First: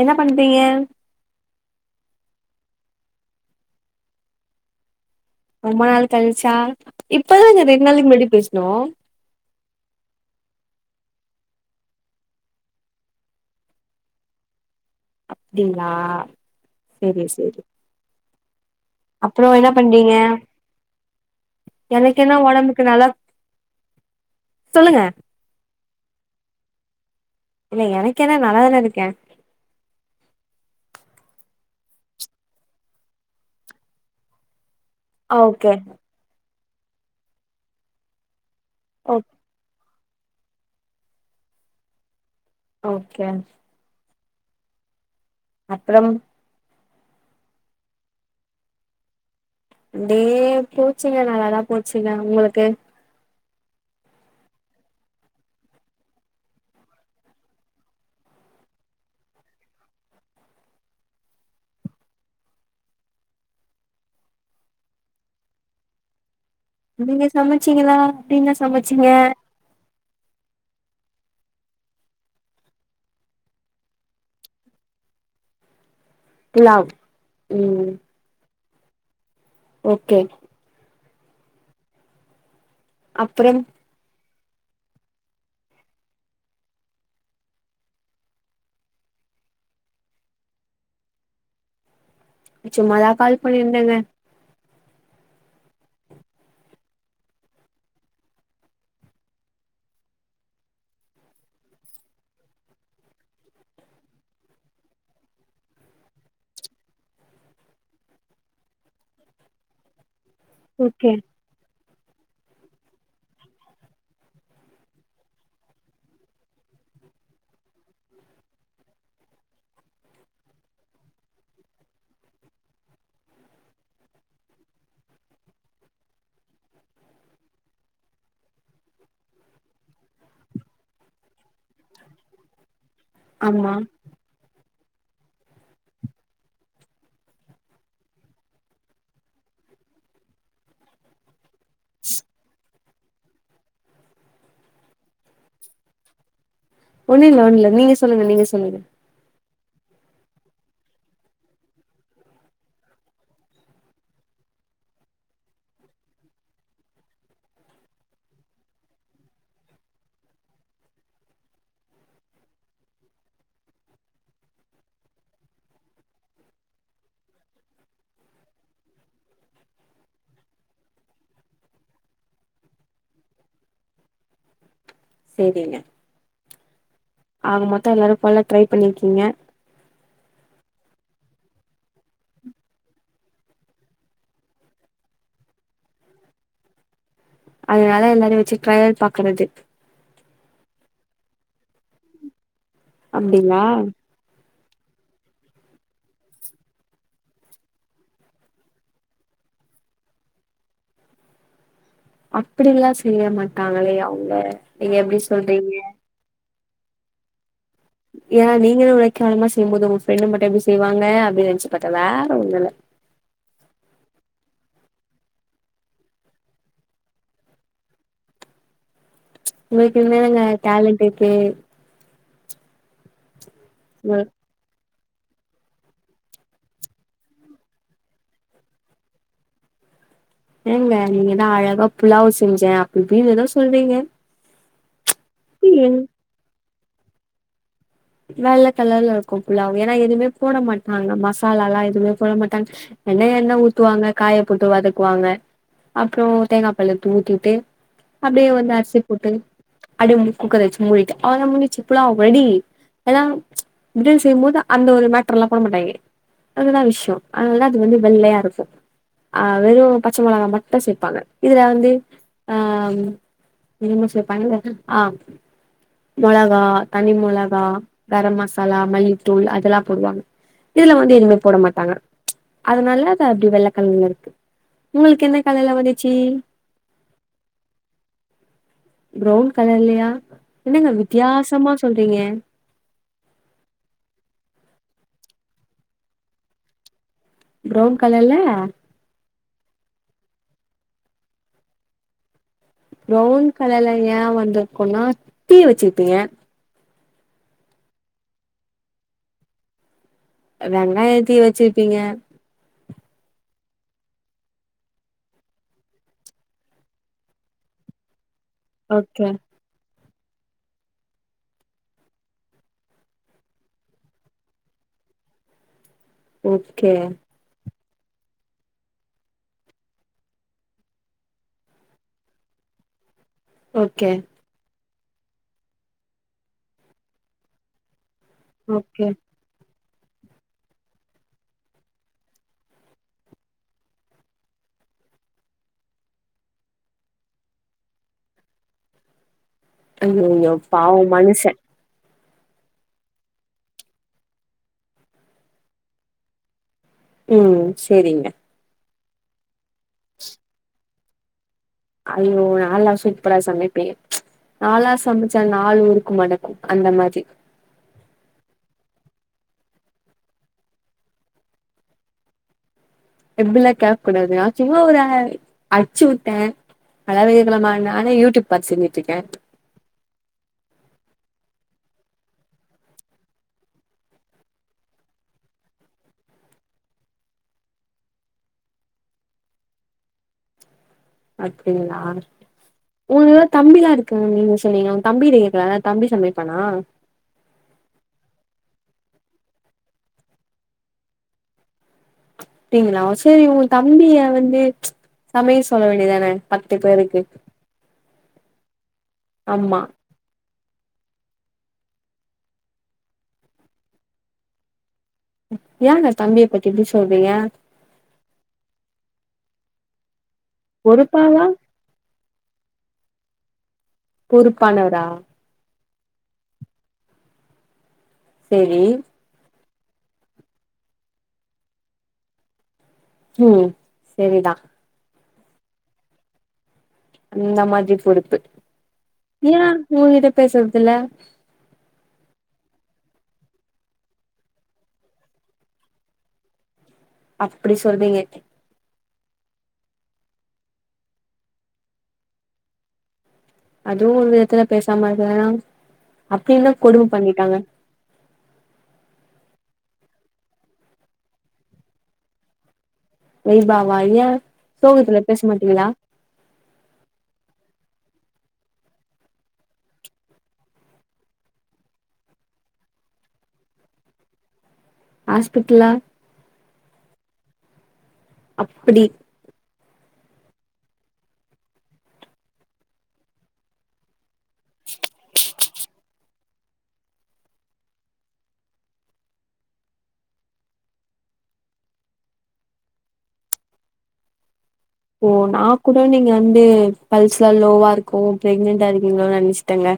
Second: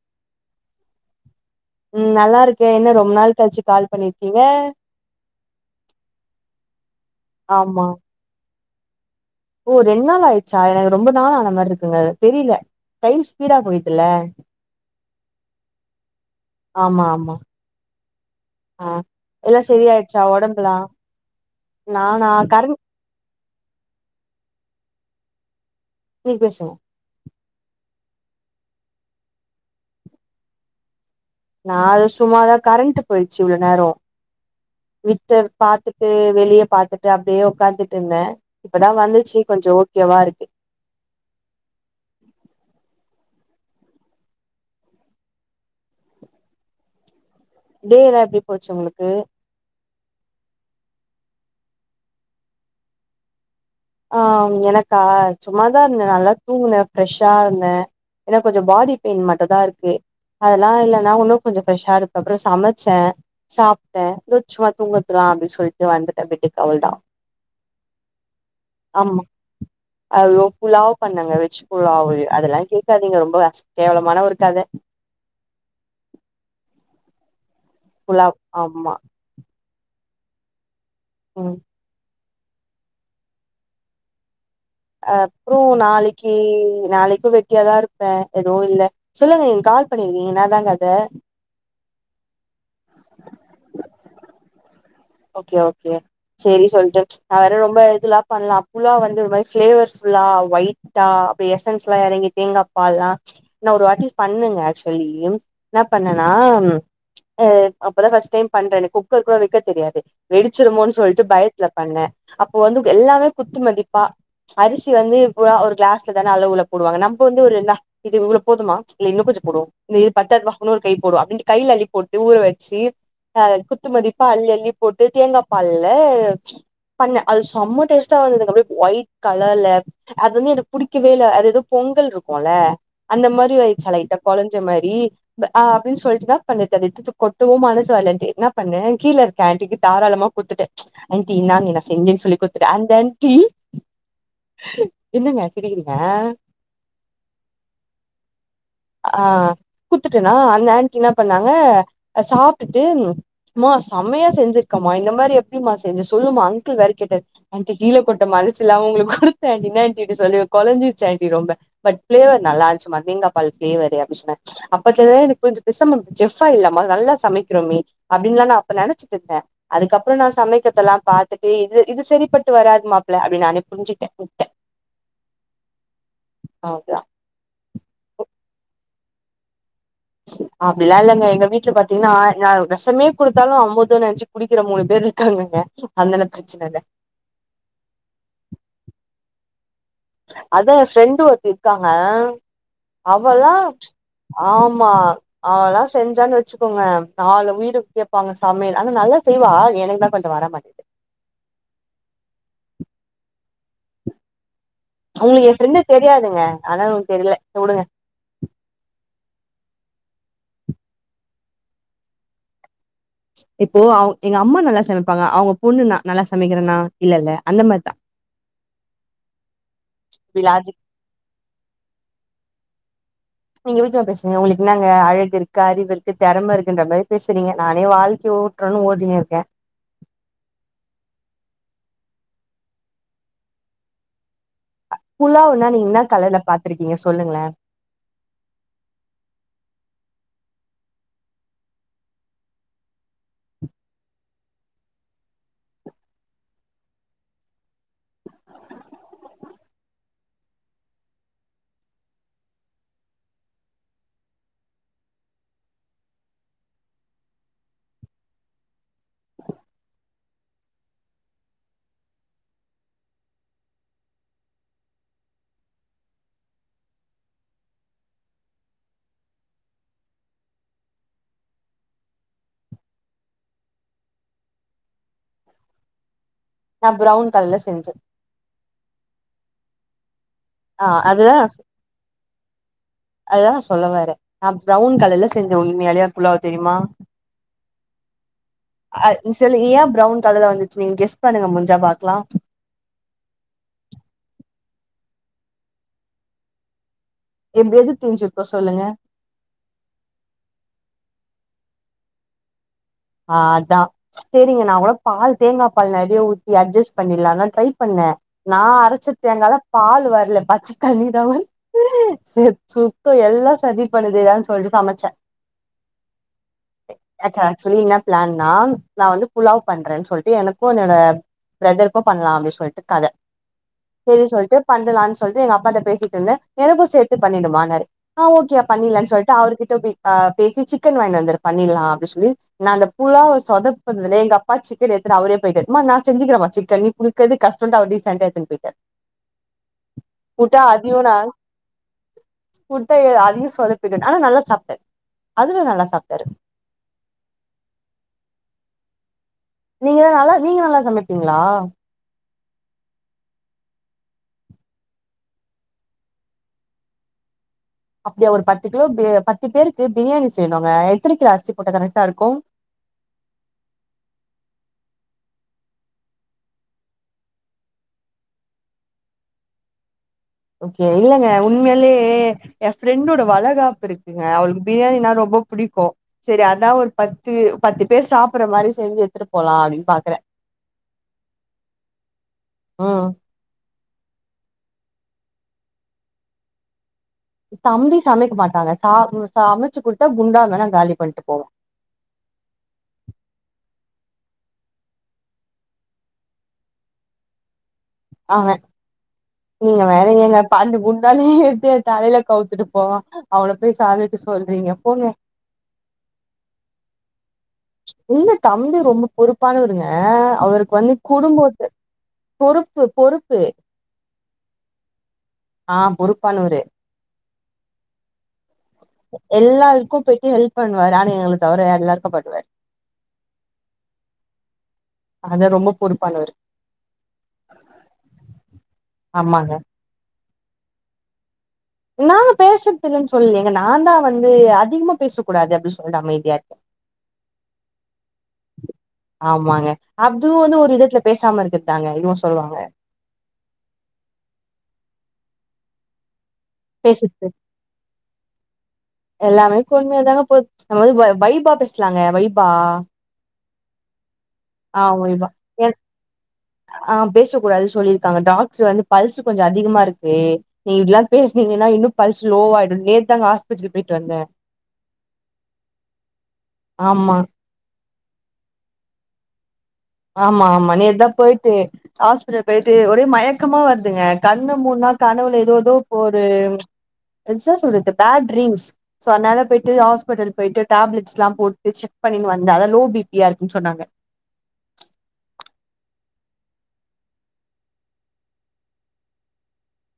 என்ன பண்றீங்க நல்லாருக்கேன் என்ன ரொம்ப நாள் கழிச்சு கால் பண்ணிருக்கீங்க ரொம்ப நாள் கழிச்சா இப்பதான் ஆமா ரெண்டு நாளைக்கு முன்னாடி பேசு ஹலோ ஓ ரெண்டு நாள் ஆயிடுச்சா எனக்கு ரொம்ப நாள் ஆன மாரி இருக்குங்க தெரில டைம் ஸ்பீடா போயிதுல்ல அப்டிங்களா சேரி சேரி ஆஹ் எல்லா சரியாயிடுச்சா உடம்புலாம் எனக்கு நானா என்ன கரண் ஒடம்புக்கு நல்லா சொல்லுங்க நீ பேசு இல்ல எனக்கென்ன நல்லாதானே இருக்கேன் நான் அத சும்மாதான் கரண்ட் போயிச்சு இவ்ளோ நேரம் வித்தர் ஓகே பாத்துட்டு வெளிய பாத்துட்டு அப்படியே உட்காந்துட்டு இருந்தேன் இப்பதான் ஓ வந்துச்சு கொஞ்சே கேவா இருக்கு ஓகே அப்புறம் டேலாம் எப்டி போச்சு உங்களுக்கு டே போச்சுங்க நல்லாதான் போச்சுங்க உங்களுக்கு ஆஹ் எனக்கா சும்மாதான் இருந்தேன் நல்லா தூங்குனேன் ஃபிரெஷ்ஷா இருந்தேன் எனக்கு கொஞ்சம் பாடி பெயின் மட்டும் தான் இருக்கு அதெல்லாம் இல்லைன்னா நான் இன்னும் கொஞ்சே ஃபிரெஷ்ஷா இருப்பேன் அப்புறம் சமைச்சேன் சாப்பிட்டேன் ஏதோ சும்மா தூங்குறதுதான் அப்டின்னு சொல்லிட்டு வந்துட்டேன் பெட்டுக்கு அவ்ளதா நீங்க சமைச்சீங்களா அப்டின ஆமா ஐயோ புலாவ் பண்ணங்க வெஜ் புலாவ் அதெல்லாம் கேட்காதீங்க ரொம்ப அ கேவலமான ஒரு கதை தவ் குலப் ஆமா ஓகே உஹம் அப்புறம் அப்றோம் நாளைக்கு நாளைக்கும் வெட்டியாதான் இருப்பேன் எதுவும் இல்ல சொல்லுங்க நீங்க கால் பண்ணிருக்கீங்க என்னாதாங்க கதை சும்மாதான் கால் பண்ணியிருந்தேங்க ஓகே ஓகே சரி சொல்லிட்டு நான் வேற ரொம்ப இததுல்லாம் பண்ணலாம் அப்போ எல்லா வந்து ஃப்ளேவர் ஃபுல்லா ஒயிட்டா எசன்ஸ் எல்லாம் இறங்கி தேங்காய பால் எல்லா நா ஒரு வாட்டி பண்ணுங்க ஆக்சுவலி என்ன பண்ணேனா அஹ அப்ப தான் ஃபர்ஸ்ட் டைம் பண்ணுறேங்க குக்கர் கூட வைக்க தெரியாது வெடிச்சிருமோன்னு ஓகே சொல்ட்டு பயத்துல பண்ணே அப்போ வந்து எல்லாமே குத்து மதிப்பா அரிசி வந்து இப்போ ஒரு க்ளாஸ்ல தானே அளவுள போடுவாங்க நம்ப வந்து ஒரு இந்தா இது இவ்ளோ போதுமா இல்லை இன்னு கொஞ்ச போடுவோ இந்த இது பாத்தது பா இன்னொரு கை போடுவோ அப்டிண்டு கையில அள்ளி போட்டு ஊற வெச்சி அத குத்து மதிப்பா அள்ளி அள்ளி போட்டு தேங்காபால்ல பண்ண அது செம டேஸ்ட்டா வந்ததுங்க அப்டியே ஒயிட் கலர்ல அது வந்து எனக்கு புடிக்கவே இல்ல அது ஏதோ பொங்கல்ற்ருக்கோள அந்த மாரி ஆமா ஆயிச்சா லைட்டா கொலைஞ்ச மாரி டி ஹ அப்டின்னு சொல்லிட்டு நா பண்ணத்து அது கொட்டவு மனசு வரல்ல எனக்கு என்ன பண்ணே கீலரு அந்த ஹண்ட்டிக்கி தாரலமா குத்துட்டே ஹண்ட்டி இந்தாங்க நா செஞ்சேன் சொல்லி குடுத்துட்டே அந் த ஹண்ட்டி என்னங்க சிரிக்கிறீங்க ஒண்ணு இல்ல-ஒண்ணு இல்ல நீங்க சொல்லுங்க-நீங்க சொல்லுங்க ஆ குத்துட்டேனா அந்த ஆன்டி என்ன பண்ணாங்க சாப்ட்டுட்டு மா சமையா செஞ்சிருக்கமா இந்த மாரி எப்டிமா செஞ்ச சொல்லுமா அங்கிள் வேற கேட்டரு ஹாண்டி கீல கொட்ட மனசு இல்லாம உங்களுக்கு குடுத்த ஹாண்டி இன்னா ஹாண்டி சொல்லி குலைஞ்சிருச்சி ஹாண்டி ரொம்ப பட் பிளேவர் நல்லா இருச்சுமா தேங்காப்பால் பிளேவரு அப்டின்னு சொன்னே அப்பத்துலருந்து தா எனக்கு புரிஞ்சிது பேசாம நம்ப செஃப் ஆயில்லாம நல்லா சமைக்கிறோமே அப்டின்லா இப்ப நெனைச்சிட்டு இருக்கே அதுக்கப்புறோ நா சமைக்கிறதெல்லா பாத்துட்டு இது-இது செரிப்பட்டு வராது மாப்பிள்ள அப்டின்னு நானே புரிஞ்சிக்கிட்டே வுட்ட செரிங்க அவ்தா அவுங்க மொத்த எல்லாரு போல ட்ரை பண்ணிருக்கீங்க அப்டில்லா இல்லைங்க எங்க வீட்ல பாத்தீங்கன்னா நா வெஷமே குடுத்தாலு அமுதோ நெனைச்சி குடிக்கிற மூணு பேரு இருக்காங்க அதனால பிரச்சன இல்ல அதனால எல்லாரையு வச்சி ட்ரையல் பாக்குறது அத்தா எ ப்ரெண்டு ஒருத்தி இருக்காங்க அவலா அப்டிங்களா ஆமா அவலா செஞ்சான்னு வச்சிக்கோங்க நாலு வீடுக் கேப்பாங்க சமையல் ஆனா நல்லா செய்வா எனக்கு தா கொஞ்ச வர மாட்டேது அப்டில்லா செய்ய மாட் டாங்களே அவுங்க நீங்க எப்டி உங்களுக்கு எ சொல்றீங்க ஃப்ரெண்டு தெரியாதுங்க ஆனா உங்ளுக்கு தெரில உடுங்க ஏனா நீங்கலா உழக்காலமா செய்யும்போது உங்க ப்ரெண்டு மட்டு எப்டி செய்வாங்க அப்டின்னு நெனைச்சு பாத்தே வேற ஒண்ணுல்ல இப்போ அவு எங்க அம்மா நல்லா சமைப்பாங்க அவுங்க பொண்ணு நா நல்லா சமைக்கிறேனா இல்லல்ல அந்த மாரிதா உங்களுக்கு இப்டி உண்மையாலுங்க லாஜிக் டாலண்ட் இருக்கே நீங்க வீட்ல வந்து பேசுங்க உங்களுக்கு இன்னான்னு வா அழகு இருக்கு அறிவு இருக்கு திறம இருக்குன்ற மாரி பேசுறீங்க நானே வாழ்க்கை ஓட்றோன்னு ஓட்டினு இருக்கே ஏங்க நீங்கதா அழகா புலாவ் செஞ்சே அப்டிஇப்டின்னு ஏதோ சொல்றீங்க புலாவ்னா எங்க நீங்கன்னா கலர்ல பாத் திருக்கீங்க சொல்லுங்களே வெள்ள கலர்ல இருக்கு புலாவ் ஏன்னா எதுவுமே போட மாட்டாங்க மசாலாலா எதுவுமே போட மாட்டாங்க என்ன எண்ண ஊத்துவாங்க காய போட்டு வதக்குவாங்க அப்புற தேங்காபால் எடுத்து ஊத்திட்டு அப்டியே வந்து அரிசி போட்டு அடிமுடி குக்கர் வச்சி மூடிட்டு அவ்ளோதா முஞ்சிச்சி புலாவ் ரெடி எல்லாம் செய்யும்போது அந்த ஒரு மேட்டர் எல்லா போட மாட்டாங்க அதுதா விஷய [unintelligible] அது வந்து வெள்ளையா இருக்கு ஆஹ் வெறு பச்ச மொளகா மட்டு சேர்ப்பாங்க இதுல வந்து ஆஹ் என்னமோ சேப்பாங்களே ஆஹ் மொளகா தனி மொளகா கரம் மசாலா மல்லித்தூள் அதெல்லா போடுவாங்க இதுல வந்து எதுமே போட மாட்டாங்க அதனால அது அப்டி வெள்ளகலர்ல இருக்கு உங்களுக்கு என்ன கலர்ல வந்துச்சி நா ப்ரவுன் கலர்ல செஞ்சே பிரவுன் கலர்லியா ஆ என்னங்க அதுதா வித்தியாசமா சொல்றீங்க அதுதா நா சொல்லவறே நா பிரவுன் கலர்ல செஞ்சே உண்மைலே புலாவ் தெரியுமா ப்ரவுன் கலர்ல அது நீ சொல்லு ஏ பிரவுன் அதுல வந்துச்சு நீங்க கெஸ் பண்ணுங்க முஞ்சா பாக்கலாம் ப்ரவுன் கலர்ல ஏன் வந்துருக்கோன்னா தீய வச்சிருப்பீங்க இப்ப எது தீன்சு இருக்கும் சொல்லுங்க வெங்காய தீ வச்சுருப்பீங்க ஆஹ் அதான் சரிங்க நான் கூட பால் தேங்காபால் நெறைய ஊத்தி அட்ஜஸ்ட் பண்ணலாம் நா ட்ரை பண்ணேன் நா அரைச்ச ஓகே தேங்கால பால் வர பச்ச தண்ணி தான் வருது சுத்தம் எல்லா சதி பண்ணுதே சொல்லிட்டு சமைச்சேன் ஓகே ஆக்சுவலி என்ன பிளான்னா நான் வந்து புலாவ் பண்றேன்னு சொல்லிட்டு எனக்கும் என்னோட பிரதருக்கும் பண்ணலாம் அப்டி சொல்லிட்டு கதை ஓகே சேரி சொல்லிட்டு பண்லாண்டு சொல்லிட்டு எங்க அப்பாட்ட பேசிட்டுருந்தேன் எனக்கும் சேர்த்து பண்ணிடுமான்னாரு ஆஹ ஓகோ ஓகே பண்ணிலான்னு சொல்லிட்டு அவர்கிட்ட அஹ் பேசி சிக்கன் வாங்கினு வந்துரு பண்ணிலாம் அப்டி சொல்லி நான் அந்த புலாவ் சொதைப்புனதுலே எங்க அப்பா சிக்கன் எடுத்துட்டு அவரே போயிட்டாரு மா நா செஞ்சிக்கிறேம்மா சிக்கன் நீ புடிக்கிறது கஷ்டண்ட்டு அவரே டீசண்டா எடுத்துனு போயிட்டாரு ஐயையோ பாவம் மனுசன் ஃபுட்ட அதையும் சோதப்பிட்ட ஆனா நல்லா சாப்பிட்டன் அதுல நல்லா சாப்பிட்டாரு ம் சேரிங்க நீங்கதான் நல்லா நீங்க நல்லா சமை இருக்கீங்களா ஐயோ நாலா சூப்ரா சமைப்பேன் நாலா சமைச்சா நாள் ஊருக்கு மணக்கும் அந்த மாரி அப்டியா ஒரு பத்து கிலோக்கு பத்து பேருக்கு பிரியாணி செய்யணும்ங்க எத்தனை கிலோ அரிசி போட்டா கரெக்டா இருக்கும் அப்டிலாம் கேக்க கூடாது சும்மா ஒரு அடிச்சுவிட்டேன் அதாவது கேக்கலாமா நானே யூடியூப் பாத்து செஞ்சிட்டு இருக்கேன் ஓகே இல்லங்க உண்மையிலே என் ஃப்ரெண்டோட வளகாப்பு இருக்குங்க அவளுக்கு பிரியாணினா ரொம்ப புடிக்கும் சரி அதான் ஒரு பத்து பத்து பேர் சாப்புடுற மாரி செஞ்சு எடுத்துட்டு போலாம் அப்டினு பாக்குறேன் அப்படிங்களா ம் மூணு வேட தம்பிலா இருக் நீங்க சொன்னீங்க உங்க தம்பிட்ட கேக்கலாம்ல தம்பி சமைப்பானா தம்பி சமைக்க மாட்டாங்க சா சமைச்சி குடுத்தா குண்டா வேணா காலி பண்ணிட்டு போவும் அப்டிங்களா சரி உங்க தம்பிய வந்து சமைக்க சொல்ல வேண்டியதானே பத்து பேருக்கு ஆமா ஆமா நீங்க வேற ஏங்க அந்த குண்டானே எடுத்து என் தலைல கவுத்துட்டு போவான் அவன போய் சமைக்க சொல்றீங்க போங்க ஏங்க தம்பியை பத்தி இப்டி சொல்றீங்க ஏங்க தம்பி ரொம்ப பொறுப்பான வருங்க அவருக்கு வந்து பொறுப்பாவா குறும்போத்து பொறுப்பு பொறுப்பு பொறுப்பானவரா ஆஹ் பொறுப்பானவரு சேரி எல்லாருக்கு போயிட்டு ஹெல்ப் பண்ணுவாரு ஆனா எங்கள தவிர வேற எல்லாருக்கும் பண்ணுவாரு ம் சேரிதான் அதான் ரொம்ப பொறுப்பானவரு இந்த மாதிரி பொறுப்பு ஆமாங்க ஏன் ஒ இதுப் பேசறதுதில்ல நாங்க பேசுறது இல்லன்னு சொல்லே நான் தான் வந்து அதிகமா பேச கூடாது அப்படின்னு சொல்ட்டு அமைதியா இருக்கேன் அப்டி சொல்றீங்க ஆமாங்க அப்தும் வந்து ஒரு விதத்துல பேசாம இருக்கது தாங்க இதுவும் சொல்வாங்க அதுவும் ஒரு விதத்துல பேசாமா [unintelligible] அப்பி என்ன கொடும பேசுறது பண்ணிட்டாங்க உண்மைய தாங்க போய் நம்ம வந்து வைபா பேசலாங்க வைபா வைபா வா ஏன் சோகத்துல பேச மாட்டீங்களா ஆஹ் பேசக் கூடாது சொல்லியிருக்காங்க டாக்டர் வந்து பல்ஸ் கொஞ்சம் அதிகமா இருக்கு நீ இப்டிலாம் பேசுனீங்கன்னா இன்னும் பல்ஸ் லோவாயிடும் நேத்துதாங்க ஹாஸ்பிட்டலுக்கு போயிட்டு வந்தேன் ஆஸ்பிட்லா ஆமா அப்டி ஆமா ஆமா நேத்தான் போயிட்டு ஆஸ்பிடல் போயிட்டு ஒரே மயக்கமா வருதுங்க கண்ணு மூன்னா கனவுல எதோ எதோ இப்ப ஒரு என்ன சொல்றது பேட் டீரிம்ஸ் சோ அதனால போயிட்டு ஆஸ்பிடல் போயிட்டு டேப்லெட்ஸ்லாம் போட்டு செக் பண்ணினு வந்தேன் அதான் லோ பிபியா இருக்குனு சொன்னாங்க ஓ நா கூட நீங்க வந்து பல்ஸ் லோவா இருக்கோ பிரக்னெண்டா இருக்கீங்களோனு நினைச்சட்டேங்க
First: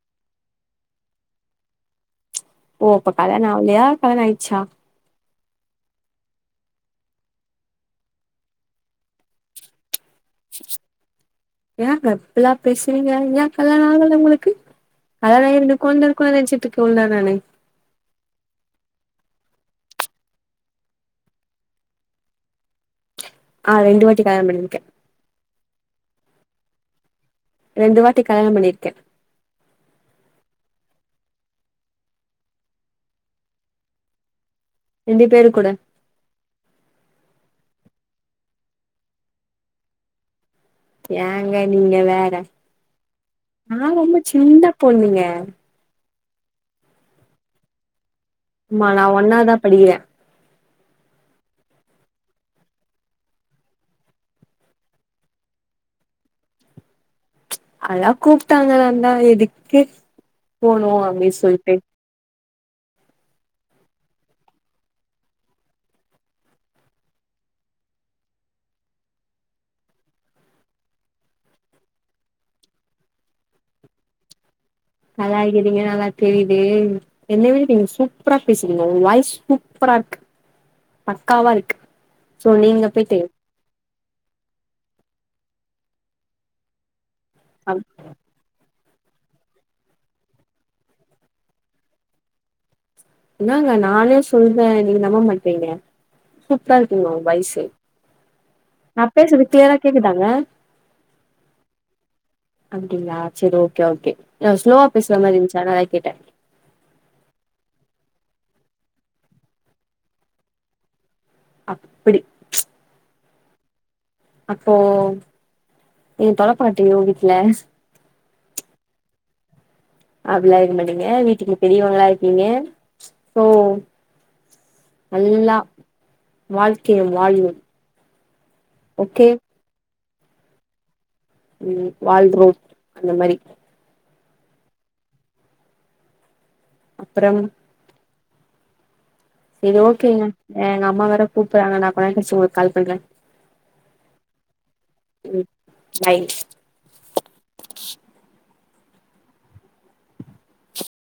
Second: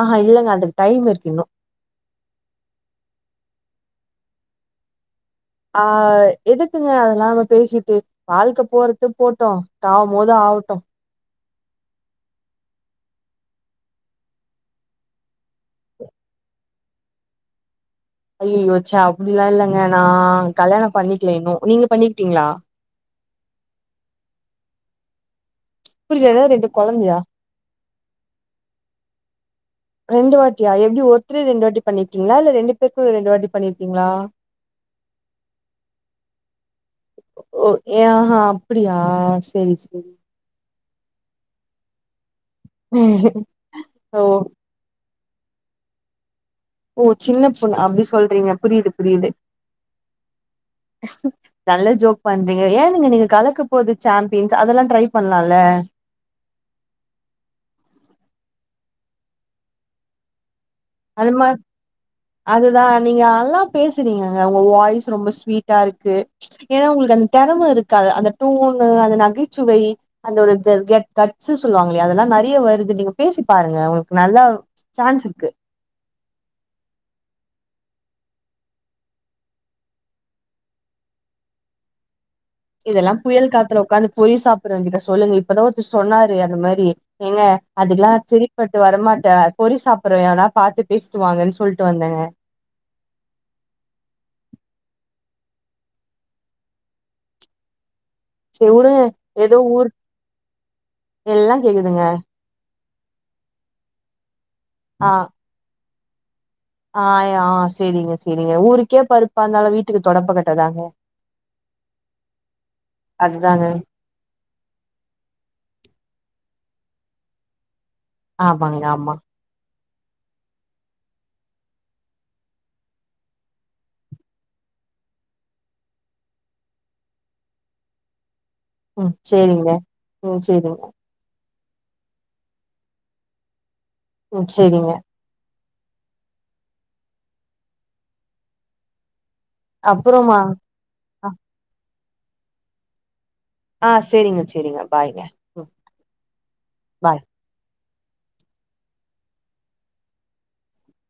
ஆஹா இல்லங்க அதுக்கு டைம் இருக்கு இன்னும் ஓ அப்ப கல்யாணம் ஆவுலையா கல்யாணம் ஆயிச்சா ஆஹ் எதுக்குங்க அதெலாம் நம்ப பேசிட்டு வாழ்க்கை போறது போட்டோம் ஏன்கா இப்பலாம் பேசறீங்க ஏன் கல்யாணம் ஆகல உங்களுக்கு கல்யாணம ஆயி ரெண்டு கொழந்த இருக்குனு நினைச்சிட்டு இருக்கே இவ்ளோ நாளா நானு ஐய்யயோ செ அப்டிலாம் இல்லங்க நான் கல்யாணம் பண்ணிக்கல இன்னும் நீங்க பண்ணிக்கிட்டீங்களா அஹ ரெண்டு வாட்டி கல்யாணம் பண்ணியிருக்கேன் புரியல ரெண்டு கொழந்தையா ரெண்டு வாட்டி கல்யாணம் பண்ணிருக்கேன் ரெண்டு வாட்டியா எப்டி ஒருத்ரே ரெண்டு வாட்டி பண்ணிருக்கீங்களா இல்ல ரெண்டு பேருக்கு ரெண்டு வாட்டி பண்ணியிருக்கீங்களா ரெண்டு பேரு கூட ஆஹ அப்டியா செரி செரி ஏங்க நீங்க வேற நான் ரொம்ப ஓ சின்ன பொண்ணுங்க உ [unintelligible] ஒ சின்ன பொண்ணு அப்பிஸ் ஆமா நான் ஒன்னாதான் படிக்கிறேன் நல்ல ஜோக் பண்றீங்க ஏன் நீங்க நீங்க கலக்க போது சாம்பியன்ஸ் அதெல்லாம் ட்ரை பண்ணலாம்ல ச்சு அல்லா கூப்பிட்டாங்கந்தா எதுக்கு போனோம் அப்டி சொல்ட்டு அதுதான் நீங்க நல்லா பேசுறீங்கங்க உங்க வாய்ஸ் ரொம்ப ஸ்வீட்டா இருக்கு ச்சு ஏன்னா உங்களுக்கு அந்த திறமை இருக்கா அந்த டோனு அந்த நகைச்சுவை அந்த ஒரு க கெ கட் கட்ஸ் சொல்லுவாங்களையா அதெல்லாம் நெறைய வருது நீங்க பேசி பாருங்க உங்களுக்கு நல்லா சான்ஸ் இருக்கு இங்க நல்லா தெரியுதே என்ன விட நீங்க சூப்பரா பேசறீங்க உங்க வாய்ஸ் சூப்பரா இருக்கு பக்காவா இருக்கு சோ நீங்க போய்ட்டு இதெல்லாம் புயல் காத்துல உட்காந்து பொரி‌ சாப்டுறவங்கிட்ட சொல்லுங்க இப்பதான் ஒருத்தர் சொன்னாரு அந்த மாரி ஏங்க அப் அதெல்லாம் செரிப்பட் வரமாட்டே பொரி சாப்டுறவன் எவனா பாத்து பேசிட்டு வாங்கன்னு சொல்லிட்டு வந்தேங்க என்னாங்க நானே சொல்றேன் நீங்க நம்ப மாட்ரிங்க சூப்பரா இருக்கு உங்க வைசு செரி உடுங்க ஏதோ ஊர் கேக்குதாங்க எல்லா கேக்குதுங்க அப்டிங்களா செரி ஓகே ஓகே ஸ்லோவா பேசுற மாரி இருந்துச்சு கேட்டன் ஆஹ சேரிங்க சேரிங்க ஊருக்கே பருப்பா இருந்தாலும் வீட்டுக்கு தொடப்ப கட்டதாங்க அப்டி அதுதானே அப்போ நீ தொடப்பகட்ட உங்க வீட்ல ஆமாங்க ஆமா அப்டிலாம் இருக்க மாட்டீங்க வீட்டுக்கு பெரியவங்களா இருக்கீங்க சோ நல்லா வாழ்க்கைய வாழ்னும் ம் சேரிங்க ம் சேரிங்க உம் வாழ்ரோம் அந்த மாரி உம் செரிங்க அப்புறம் செரி ஓகேங்க அப்புறமா எங்க அம்மா வேற கூப்பிடுறாங்க நான் கொஞ்சம் கழிச்சு கால் பண்றேன் ஆஹ சேரிங்க சேரிங்க பாய்ங்க பாய் பாய்